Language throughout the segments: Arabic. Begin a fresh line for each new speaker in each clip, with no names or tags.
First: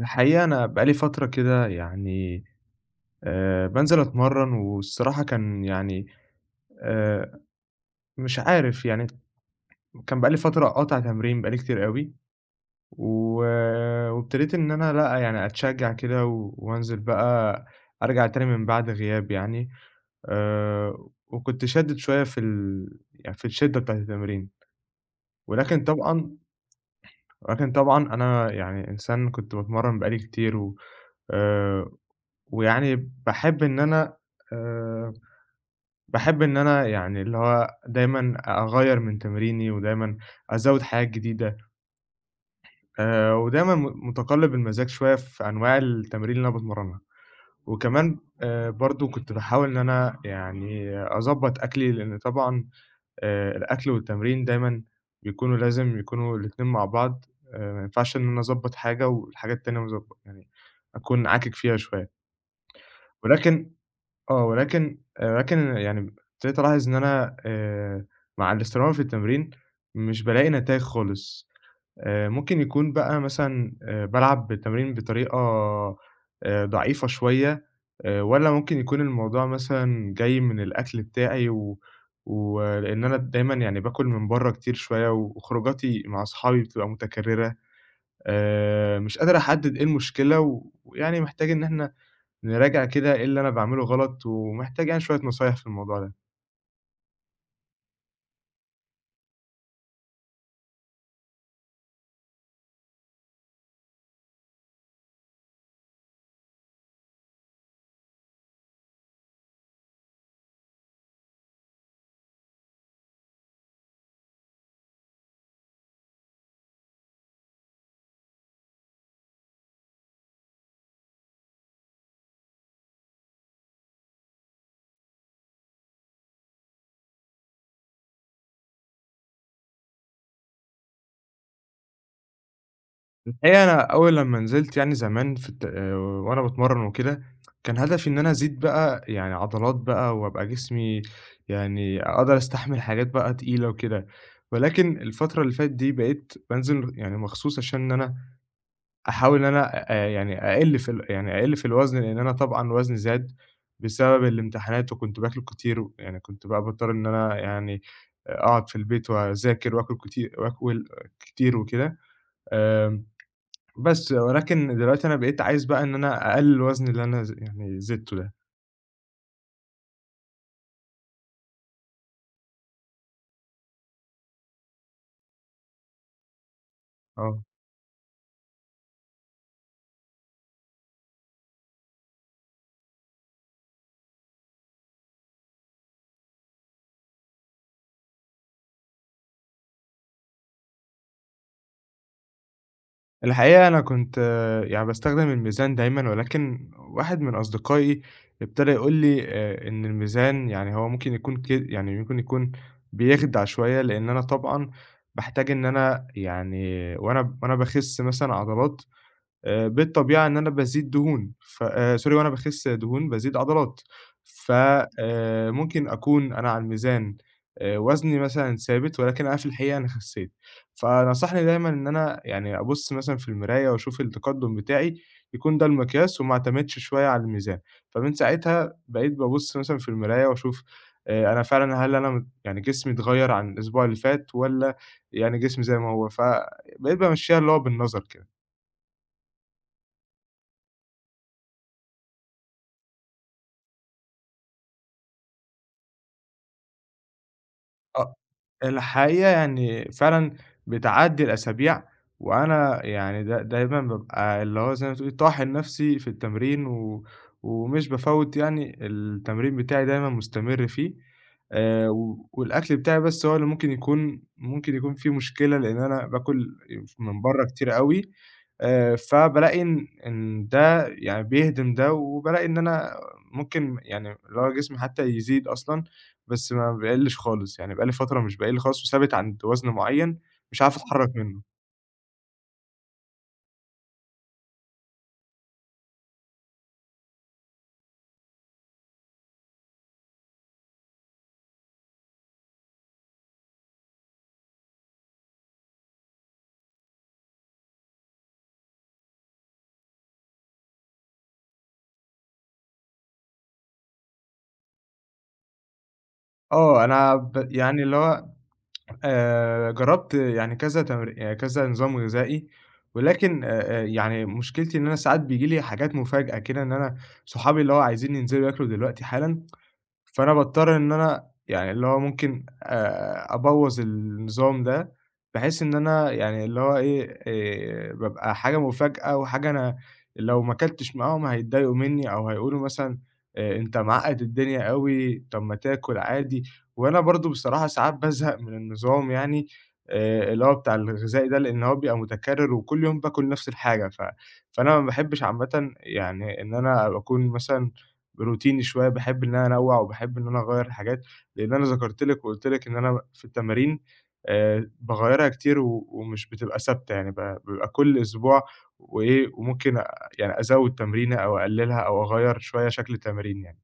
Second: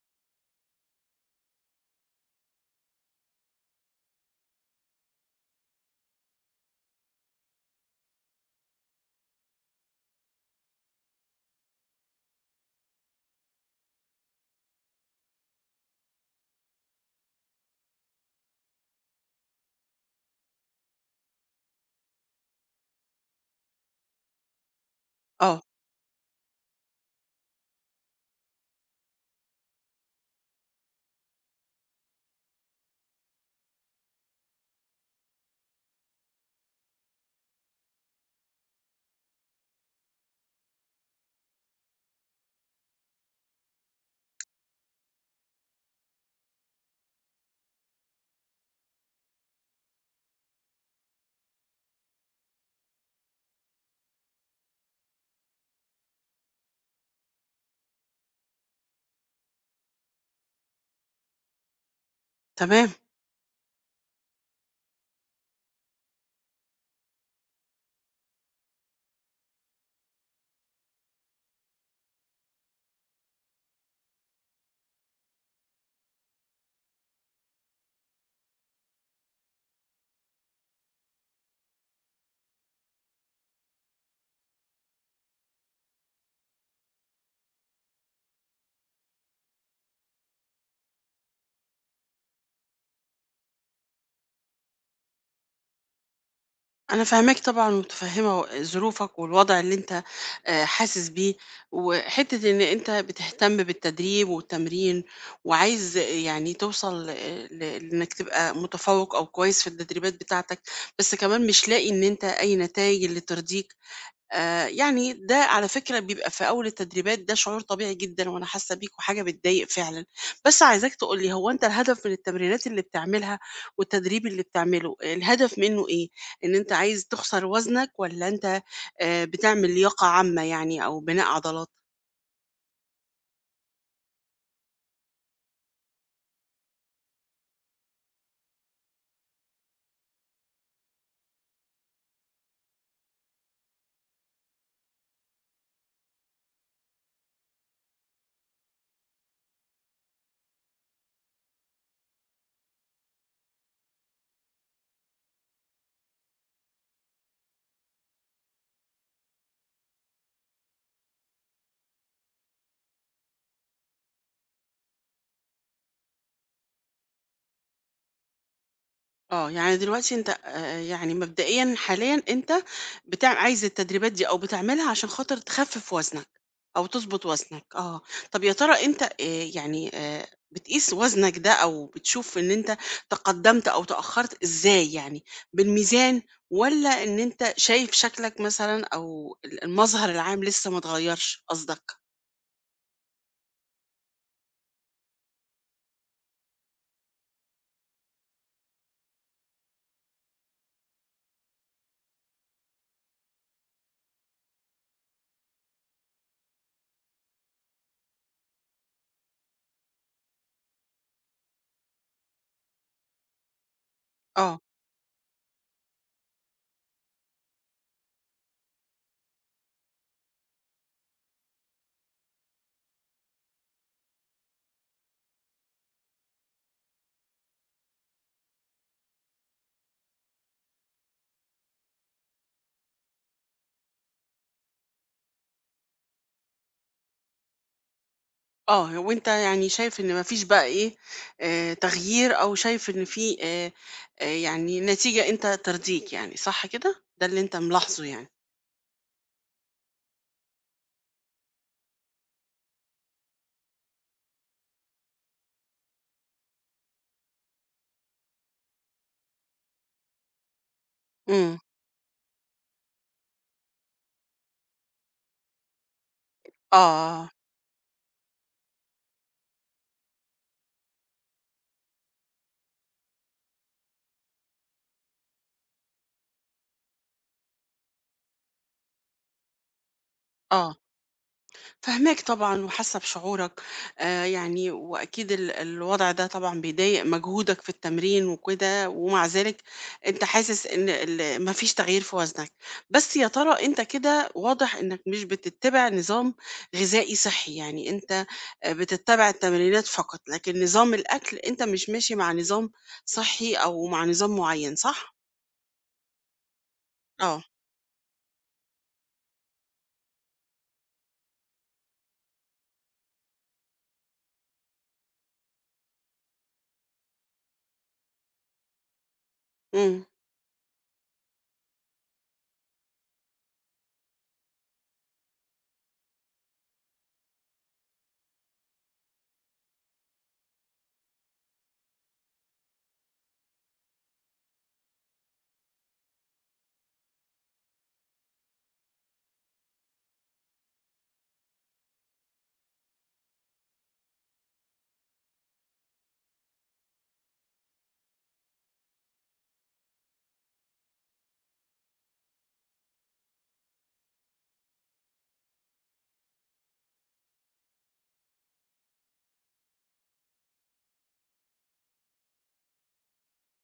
الحقيقة أنا بقى لي فترة كده يعني بانزل أتمرّن. والصراحة كان يعني آآ مش عارف، يعني كان بقى لي فترة قاطع تمرين، بقى لي كتير أوي. و وابتديت إن أنا لأ، يعني أتشجّع كده و وأنزل بقى أرجع تاني من بعد غياب يعني. آآ وكنت شادِد شوية في ال يعني في الشِدّة بتاعة التمرين.
آه،
ولكن طبعًا ولكن طبعًا أنا يعني إنسان كنت باتمرّن بقى لي كتير. و آآ ويعني باحب إن أنا آآ باحب إن أنا يعني اللي هو دايمًا أغيّر من تمريني، ودايمًا أزوّد حاجات جديدة، ودايمًا متقلّب المزاج شوية في أنواع التمارين اللي أنا باتمرّنها. وكمان برضه كنت باحاول إن أنا يعني أضبّط أكلي، لإن طبعًا الأكل والتمرين دايمًا بيكونوا لازم يكونوا الاتنين مع بعض. ما ينفعش إن أنا أضبّط حاجة والحاجة التانية ما أضب يعني أكون عاكك فيها شوية.
تمام،
ولكن آه، ولكن ولكن يعني ابتديت ألاحظ إن أنا مع الاستمرار في التمرين مش بالاقي نتايج خالص. ممكن يكون بقى مثلًا بالعب التمرين بطريقة ضعيفة شوية. والّا ممكن يكون الموضوع مثلًا جاي من الأكل بتاعي و ولإن أنا دايمًا يعني باكل من برّه كتير شوية وخروجاتي مع أصحابي بتبقى متكررة. مش قادر أحدد إيه المشكلة، ويعني محتاج إن إحنا نراجع كده إيه اللي أنا باعمله غلط، ومحتاج يعني شوية نصايح في الموضوع ده.
أنا فاهماك طبعًا ومتفهمة و ظروفك والوضع اللي أنت حاسس بيه، وحتة إن أنت بتهتم بالتدريب والتمرين، وعايز يعني توصل ل لإنك تبقى متفوق أو كويس في التدريبات بتاعتك، بس كمان مش لاقي إن أنت أي نتايج اللي ترضيك. يعني ده على فكرة بيبقى في أول التدريبات، ده شعور طبيعي جدًا وأنا حاسة بيك وحاجة بتضايق فعلًا، بس عايزاك تقول لي هو أنت الهدف من التمرينات اللي بتعملها والتدريب اللي بتعمله، الهدف منه إيه؟ إن أنت عايز تخسر وزنك والّا أنت بتعمل لياقة عامة يعني أو بناء عضلات؟
الحقيقة أنا أول لمّا نزلت يعني زمان في الت وأنا باتمرّن وكده، كان هدفي إن أنا أزيد بقى يعني عضلات بقى، وأبقى جسمي يعني أقدر أستحمل حاجات بقى تقيلة وكده. ولكن الفترة اللي فاتت دي بقيت بانزل يعني مخصوص عشان إن أنا أحاول إن أنا يعني أقِل في ال يعني أقِل في الوزن، لإن أنا طبعًا وزني زاد بسبب الامتحانات وكنت باكل كتير. يعني كنت بقى باضطر إن أنا يعني أقعد في البيت وأذاكر وآكل كتير وآكل كتير وكده. آمم بس ولكن دلوقتي أنا بقيت عايز بقى إن أنا أقلِّل الوزن اللي أنا يعني زدته ده.
آه، يعني دلوقتي أنت يعني مبدئيًا حاليًا أنت بتاع عايز التدريبات دي أو بتعملها عشان خاطر تخفِّف وزنك أو تضبط
آه.
وزنك، آه. طَب يا ترى أنت يعني بتقيس وزنك ده أو بتشوف إن أنت تقدّمت أو تأخّرت إزاي يعني، بالميزان والّا إن أنت شايف شكلك مثلًا أو المظهر العام لسه ما اتغيّرش قصدك؟
الحقيقة أنا كنت آه، يعني باستخدم الميزان دايمًا، ولكن واحد من أصدقائي ابتدى يقول لي إن الميزان يعني هو ممكن يكون ك يعني ممكن يكون بيخدع شوية، لإن أنا طبعًا باحتاج إن أنا يعني وأنا باخِس مثلًا عضلات بالطبيعة إن أنا بازيد دهون. ف sorry وأنا باخس دهون بازيد عضلات. ف
آه.
ممكن أكون أنا على الميزان وزني مثلًا ثابت، ولكن أنا في الحقيقة أنا خسيت. فنصحني دايمًا إن أنا يعني أبُص مثلًا في المراية وأشوف التقدُّم بتاعي يكون ده المقياس وما اعتمدش شوية على الميزان. فمن ساعتها بقيت بابُص مثلًا في المراية وأشوف أنا فعلًا هل أنا يعني جسمي اتغيّر عن الأسبوع اللي فات والّا يعني جسمي زي ما هو. فبقيت بامشّيها اللي هو بالنظر كده.
آه، وأنت يعني شايف إن ما فيش بقى إيه، تغيير أو شايف إن في يعني نتيجة أنت ترضيك يعني، صح كده؟ ده اللي أنت ملاحظه
آه،
يعني.
الحقيقة يعني فعلًا بتعدّي الأسابيع. وأنا يعني دايمًا بابقى اللي هو زي ما تقولي طاحن نفسي في التمرين. و ومش بافوّت يعني التمرين بتاعي دايمًا مستمر فيه.
إمم.
و والأكل بتاعي بس هو اللي ممكن يكون فيه مشكلة، لإن أنا باكل من
آه،
برّه كتير أوي. فبالاقي إن ده يعني بيهدم ده، وبالاقي إن أنا ممكن يعني اللي هو جسمي حتى يزيد أصلًا. بس ما بيقلّش خالص، يعني بقى لي فترة مش باقل خالص وثابت عند وزن معيّن مش
آه.
عارف آه. أتحرّك منّه.
فاهماك طبعًا وحاسة بشعورك، يعني وأكيد الوضع ده طبعًا بيضايق مجهودك في التمرين وكده، ومع ذلك أنت حاسس إن ما فيش تغيير في وزنك، بس يا ترى أنت كده واضح إنك مش بتتّبع نظام غذائي صحّي، يعني أنت بتتّبع التمرينات فقط، لكن نظام الأكل أنت مش ماشي مع نظام صحّي أو مع نظام معيّن، صح؟
آه، أنا
آه،
ب يعني اللي هو جرّبت يعني كذا تمر يعني كذا نظام غذائي. ولكن يعني مشكلتي إن أنا ساعات بييجي لي حاجات مفاجأة كده، إن أنا صحابي اللي هو عايزين ينزلوا ياكلوا دلوقتي حالًا.
إمم.
فأنا باضطر إن أنا يعني اللي هو ممكن أبوّظ النظام ده. بحيث إن أنا يعني اللي هو إيه، بابقى حاجة مفاجأة وحاجة أنا لو ما كلتش معاهم هيتضايقوا منّي أو هيقولوا مثلًا أنت معقّد الدنيا أوي، طب ما تاكل عادي. وأنا برضه بصراحة ساعات بازهق من النظام يعني اللي هو بتاع الغذائي ده، لإن هو بيبقى متكرر وكل يوم باكل نفس الحاجة. ف فأنا ما باحبش عامةً يعني إن أنا أكون مثلًا روتيني شوية. باحب إن أنا أنوّع وباحب إن أنا أغيّر الحاجات، لإن أنا ذكرت لِك وقُلت لِك إن أنا في التمارين باغيّرها كتير. و ومش بتبقى ثابتة، يعني بيبقى كل أسبوع وإيه. وممكن يعني أزوّد تمرينة أو أقلّلها أو أغيّر شوية شكل التمرين يعني.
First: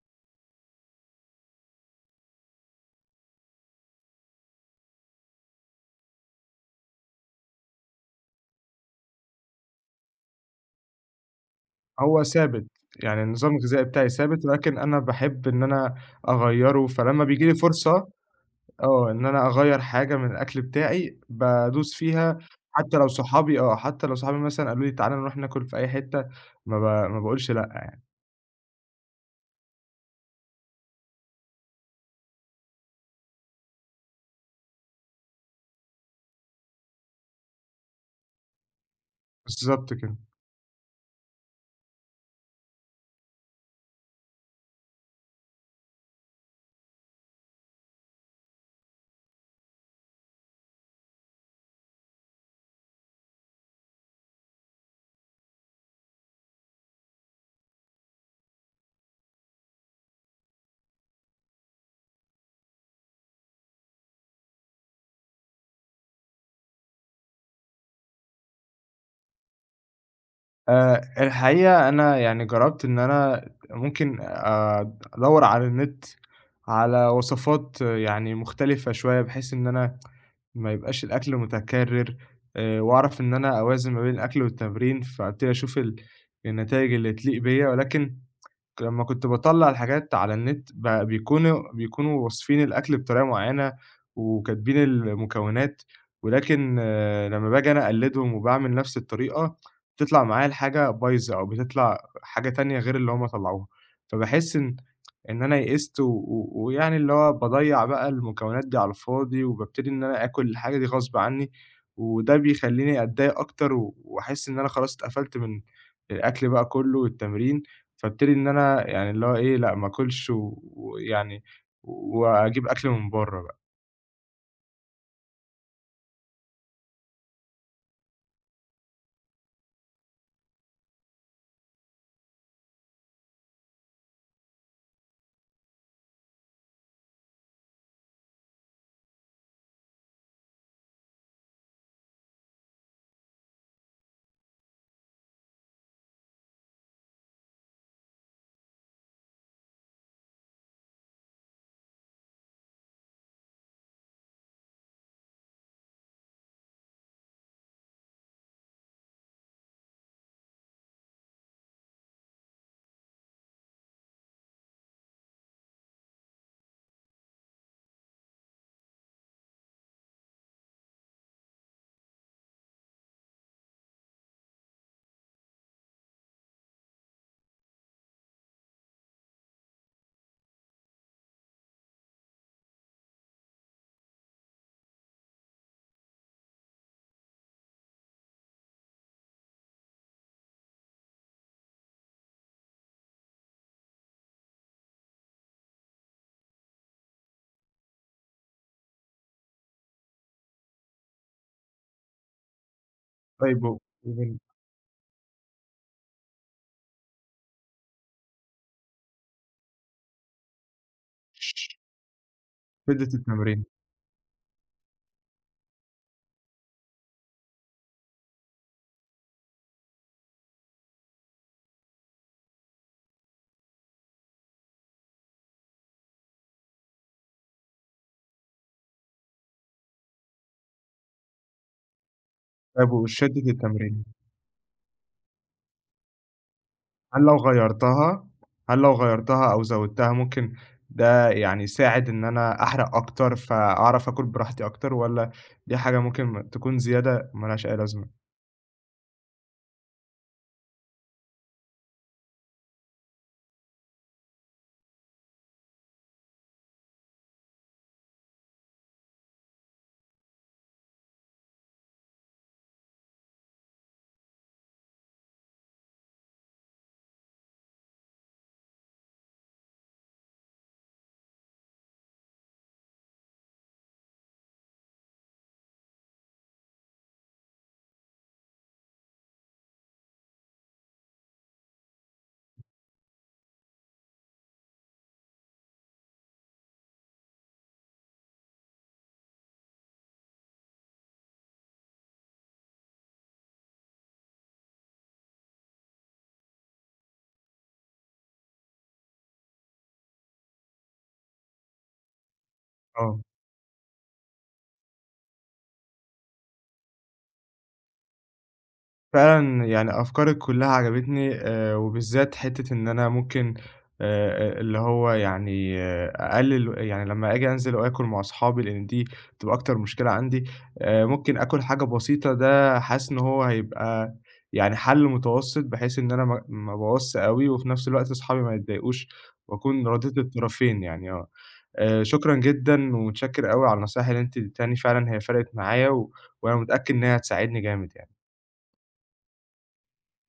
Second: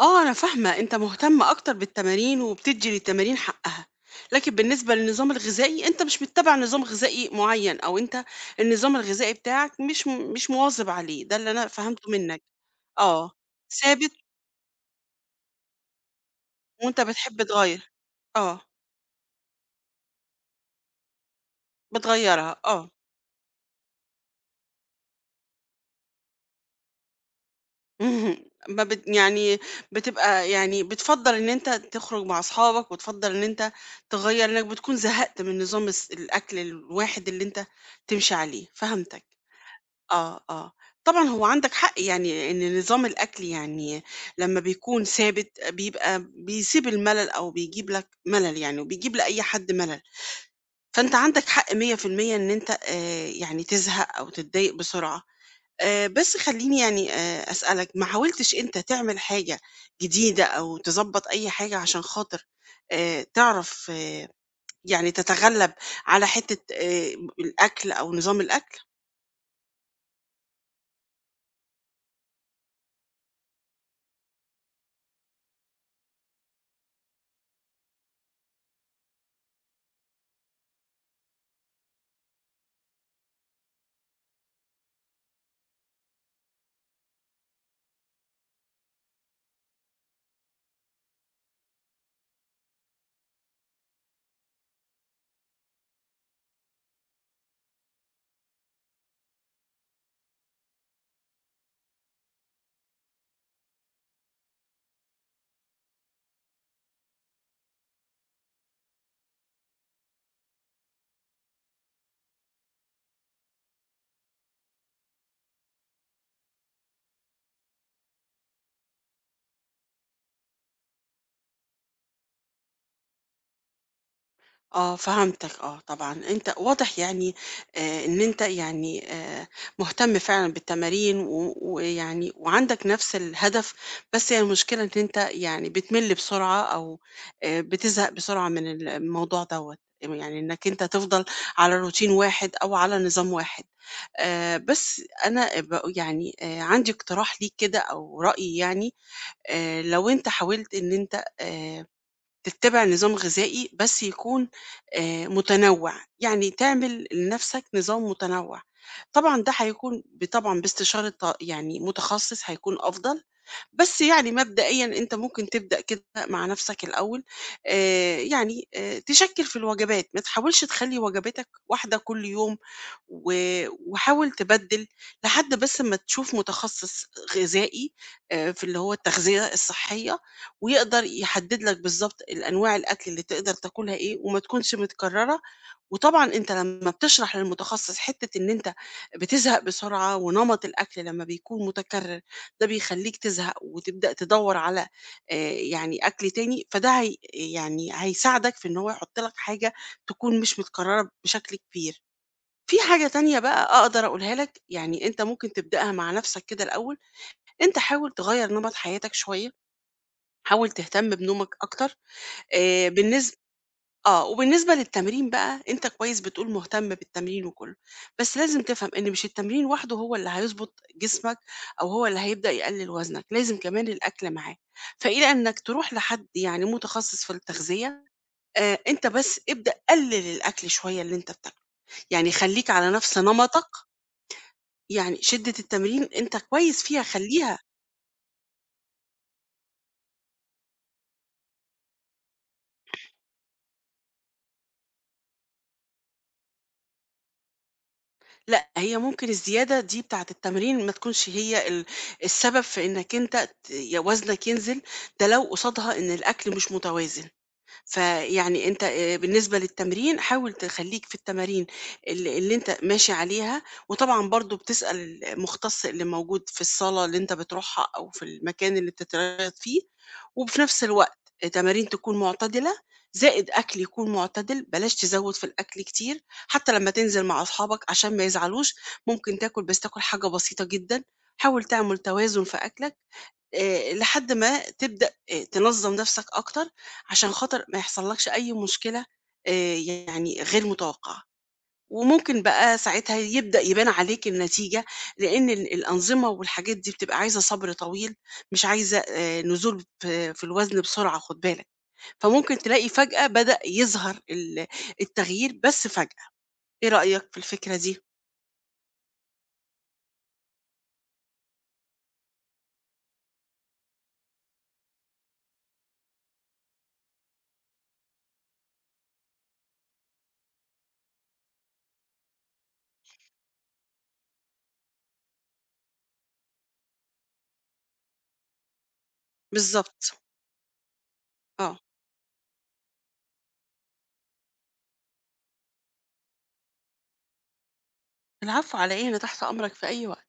آه، أنا فاهمة، أنت مهتم أكتر بالتمارين وبتدّي للتمارين حقها، لكن بالنسبة للنظام الغذائي، أنت مش متّبع نظام غذائي معيّن أو أنت النظام الغذائي بتاعك مش م مش مواظب عليه، ده اللي أنا فهمته
هو
منّك.
ثابت، يعني
آه،
النظام الغذائي بتاعي
ثابت
ثابت، ولكن أنا باحب إن أنا أغيّره.
وأنت
فلمّا
بتحب
بييجي لي
تغيّر،
فرصة
آه،
آه، إن أنا أغيّر حاجة من الأكل بتاعي بادوس فيها.
بتغيّرها، آه.
حتى لو صحابي آه، حتى لو صحابي مثلًا قالوا لي تعالَ نروح ناكل في أي حتة، ما ب ما باقولش لأ.
اهم، ما بت يعني بتبقى يعني بتفضّل إن أنت تخرج مع أصحابك وتفضّل إن أنت تغيّر لإنّك بتكون زهقت من نظام الأكل الواحد اللي أنت تمشي عليه، فهمتك.
بالضبط كده.
آه، آه. طبعًا هو عندك حق يعني إن نظام الأكل يعني لمّا بيكون ثابت بيبقى بيسيب الملل أو بيجيب لك ملل يعني وبيجيب لأي حد ملل، فأنت عندك حق 100% إن أنت يعني تزهق أو تتضايق بسرعة. بس خلّيني يعني أسألك، ما حاولتش أنت تعمل حاجة جديدة أو تضبّط أي حاجة عشان خاطر تعرف يعني تتغلّب على حتّة الأكل أو نظام الأكل؟
الحقيقة أنا يعني جرّبت إن أنا ممكن أدوّر على النت على وصفات آه، يعني مختلفة شوية، بحيث إن أنا ما يبقاش الأكل متكرر. وأعرف إن أنا أوازن ما بين الأكل والتمرين، فأبتدي أشوف النتايج اللي تليق بيّا. ولكن لمّا كنت باطلّع الحاجات على النت بقى بيكونوا واصفين الأكل بطريقة معيّنة، وكاتبين المكونات. ولكن لمّا باجي أنا أقلّدهم وباعمل نفس الطريقة، بتطلع معايا الحاجة بايظة أو بتطلع حاجة تانية غير اللي هم طلّعوها. فباحس إن أنا يئست و و ويعني اللي هو باضيّع بقى المكونات دي على الفاضي، وبابتدي إن أنا آكل الحاجة دي غصب عنّي. وده بيخلّيني أتضايق أكتر وأحس إن أنا خلاص اتقفلت من الأكل بقى كلّه والتمرين. فابتدي إن أنا يعني اللي هو إيه، لأ ما آكلش ويعني وأجيب أكل من برّه بقى.
آه فهمتك طبعًا، أنت واضح يعني إن أنت يعني مهتم فعلًا بالتمارين و ويعني وعندك نفس الهدف، بس هي المشكلة إن أنت يعني بتمِل بسرعة أو بتزهق بسرعة من الموضوع دوّة، يعني إنك أنت تفضل على روتين واحد أو على نظام واحد. بس أنا يعني عندي اقتراح ليك كده أو رأي يعني، لو أنت حاولت إن أنت تتبع نظام غذائي بس يكون متنوع يعني تعمل لنفسك نظام متنوع. طبعا ده هيكون طبعا باستشارة يعني متخصص هيكون أفضل. بس يعني مبدئيًا أنت ممكن تبدأ كده مع نفسك الأول، يعني تشكِّل في الوجبات، ما تحاولش تخلّي وجباتك واحدة كل يوم، و وحاول تبدِّل لحد بس أمّا تشوف متخصص غذائي في اللي هو التغذية الصحية، ويقدر يحدد لك بالضبط الأنواع الأكل اللي تقدر تاكلها إيه، وما تكونش متكررة. وطبعًا أنت لمّا بتشرح للمتخصص حتّة إن أنت بتزهق بسرعة ونمط الأكل لمّا بيكون متكرر، ده بيخلّيك تزهق وتبدأ تدوّر على يعني أكل تاني، فده هي يعني هيساعدك في إن هو يحُط لك حاجة تكون مش متكررة بشكل كبير. في حاجة تانية
طيب
بقى أقدر أقولها
ومن
لك، يعني أنت ممكن تبدأها مع نَفْسك كده الأول، أنت حاول تغيّر نمط حياتك شوية، حاول تهتم بنومك أكتر.
شِدّة
بالنسبة
التمرين،
آه، وبالنسبة للتمرين بقى، أنت كويس بتقول مهتم بالتمرين وكله، بس لازم تفهم إن مش التمرين وحده هو اللي هيضبط جسمك أو هو اللي هيبدأ يقلل وزنك، لازم كمان الأكل معاه، فإلى إنك تروح لحد يعني متخصص في التغذية، أنت بس ابدأ قلل الأكل شوية اللي أنت بتاكله، يعني خلّيك على
طيب
نفس
وشِدّة
نمطك،
التمرين،
يعني شدة التمرين أنت كويس فيها
هل لو
خلّيها.
غيّرتها هل لو غيّرتها أو زوّدتها ممكن ده يعني يساعد إن أنا أحرق أكتر، فأعرف آكل براحتي أكتر والّا دي حاجة ممكن تكون زيادة ما لهاش أي لازمة؟
لأ، هي ممكن الزيادة دي بتاعة التمرين ما تكونش هي السبب في إنك أنت ت ي وزنك ينزل، ده لو قصادها إن الأكل مش متوازن. فيعني أنت بالنسبة للتمرين حاول تخلّيك في التمارين اللي أنت ماشي عليها، وطبعًا برضه بتسأل المختص اللي موجود في الصالة اللي أنت بتروحها أو في المكان اللي بتتريّض فيه، وفي نفس الوقت تمارين تكون معتدلة، زائد أكل يكون معتدل، بلاش تزوّد في الأكل كتير، حتى لمّا تنزل مع أصحابك عشان ما يزعلوش، ممكن تاكل بس تاكل حاجة بسيطة جدًا، حاول تعمل توازن في أكلك لحد ما تبدأ تنظّم نفسك أكتر، عشان خاطر ما يحصلكش أي مشكلة يعني غير متوقعة. وممكن بقى ساعتها يبدأ يبان عليك النتيجة، لأن الأنظمة والحاجات دي بتبقى عايزة صبر طويل، مش عايزة نزول في الوزن بسرعة، خد بالك. فممكن تلاقي
آه.
فجأة بدأ يظهر التغيير، بس فجأة. إيه رأيك في الفكرة دي؟
فعلًا يعني أفكارِك كلّها عجبتني. وبالذات حتّة إن أنا ممكن اللي هو يعني آه، أقلِّل يعني لمّا آجي أنزل وآكل مع أصحابي لإن دي بتبقى أكتر مشكلة عندي. ممكن آكل حاجة بسيطة ده حاسس إن هو هيبقى يعني حَل متوسط، بحيث إن أنا ما أبوّظش أوي وفي نفس الوقت أصحابي ما يتضايقوش وأكون راضيت
بالظبط.
الطرفين يعني آه.
اه.
شكرًا جدًا ومتشكّر أوي على النصايح اللي أنتِ اديتيهاني، فعلًا هي فرقِت معايا وأنا متأكد إن هي هتساعدني جامد يعني.
العفو على إيه، أنا تحت أمرك في أي وقت.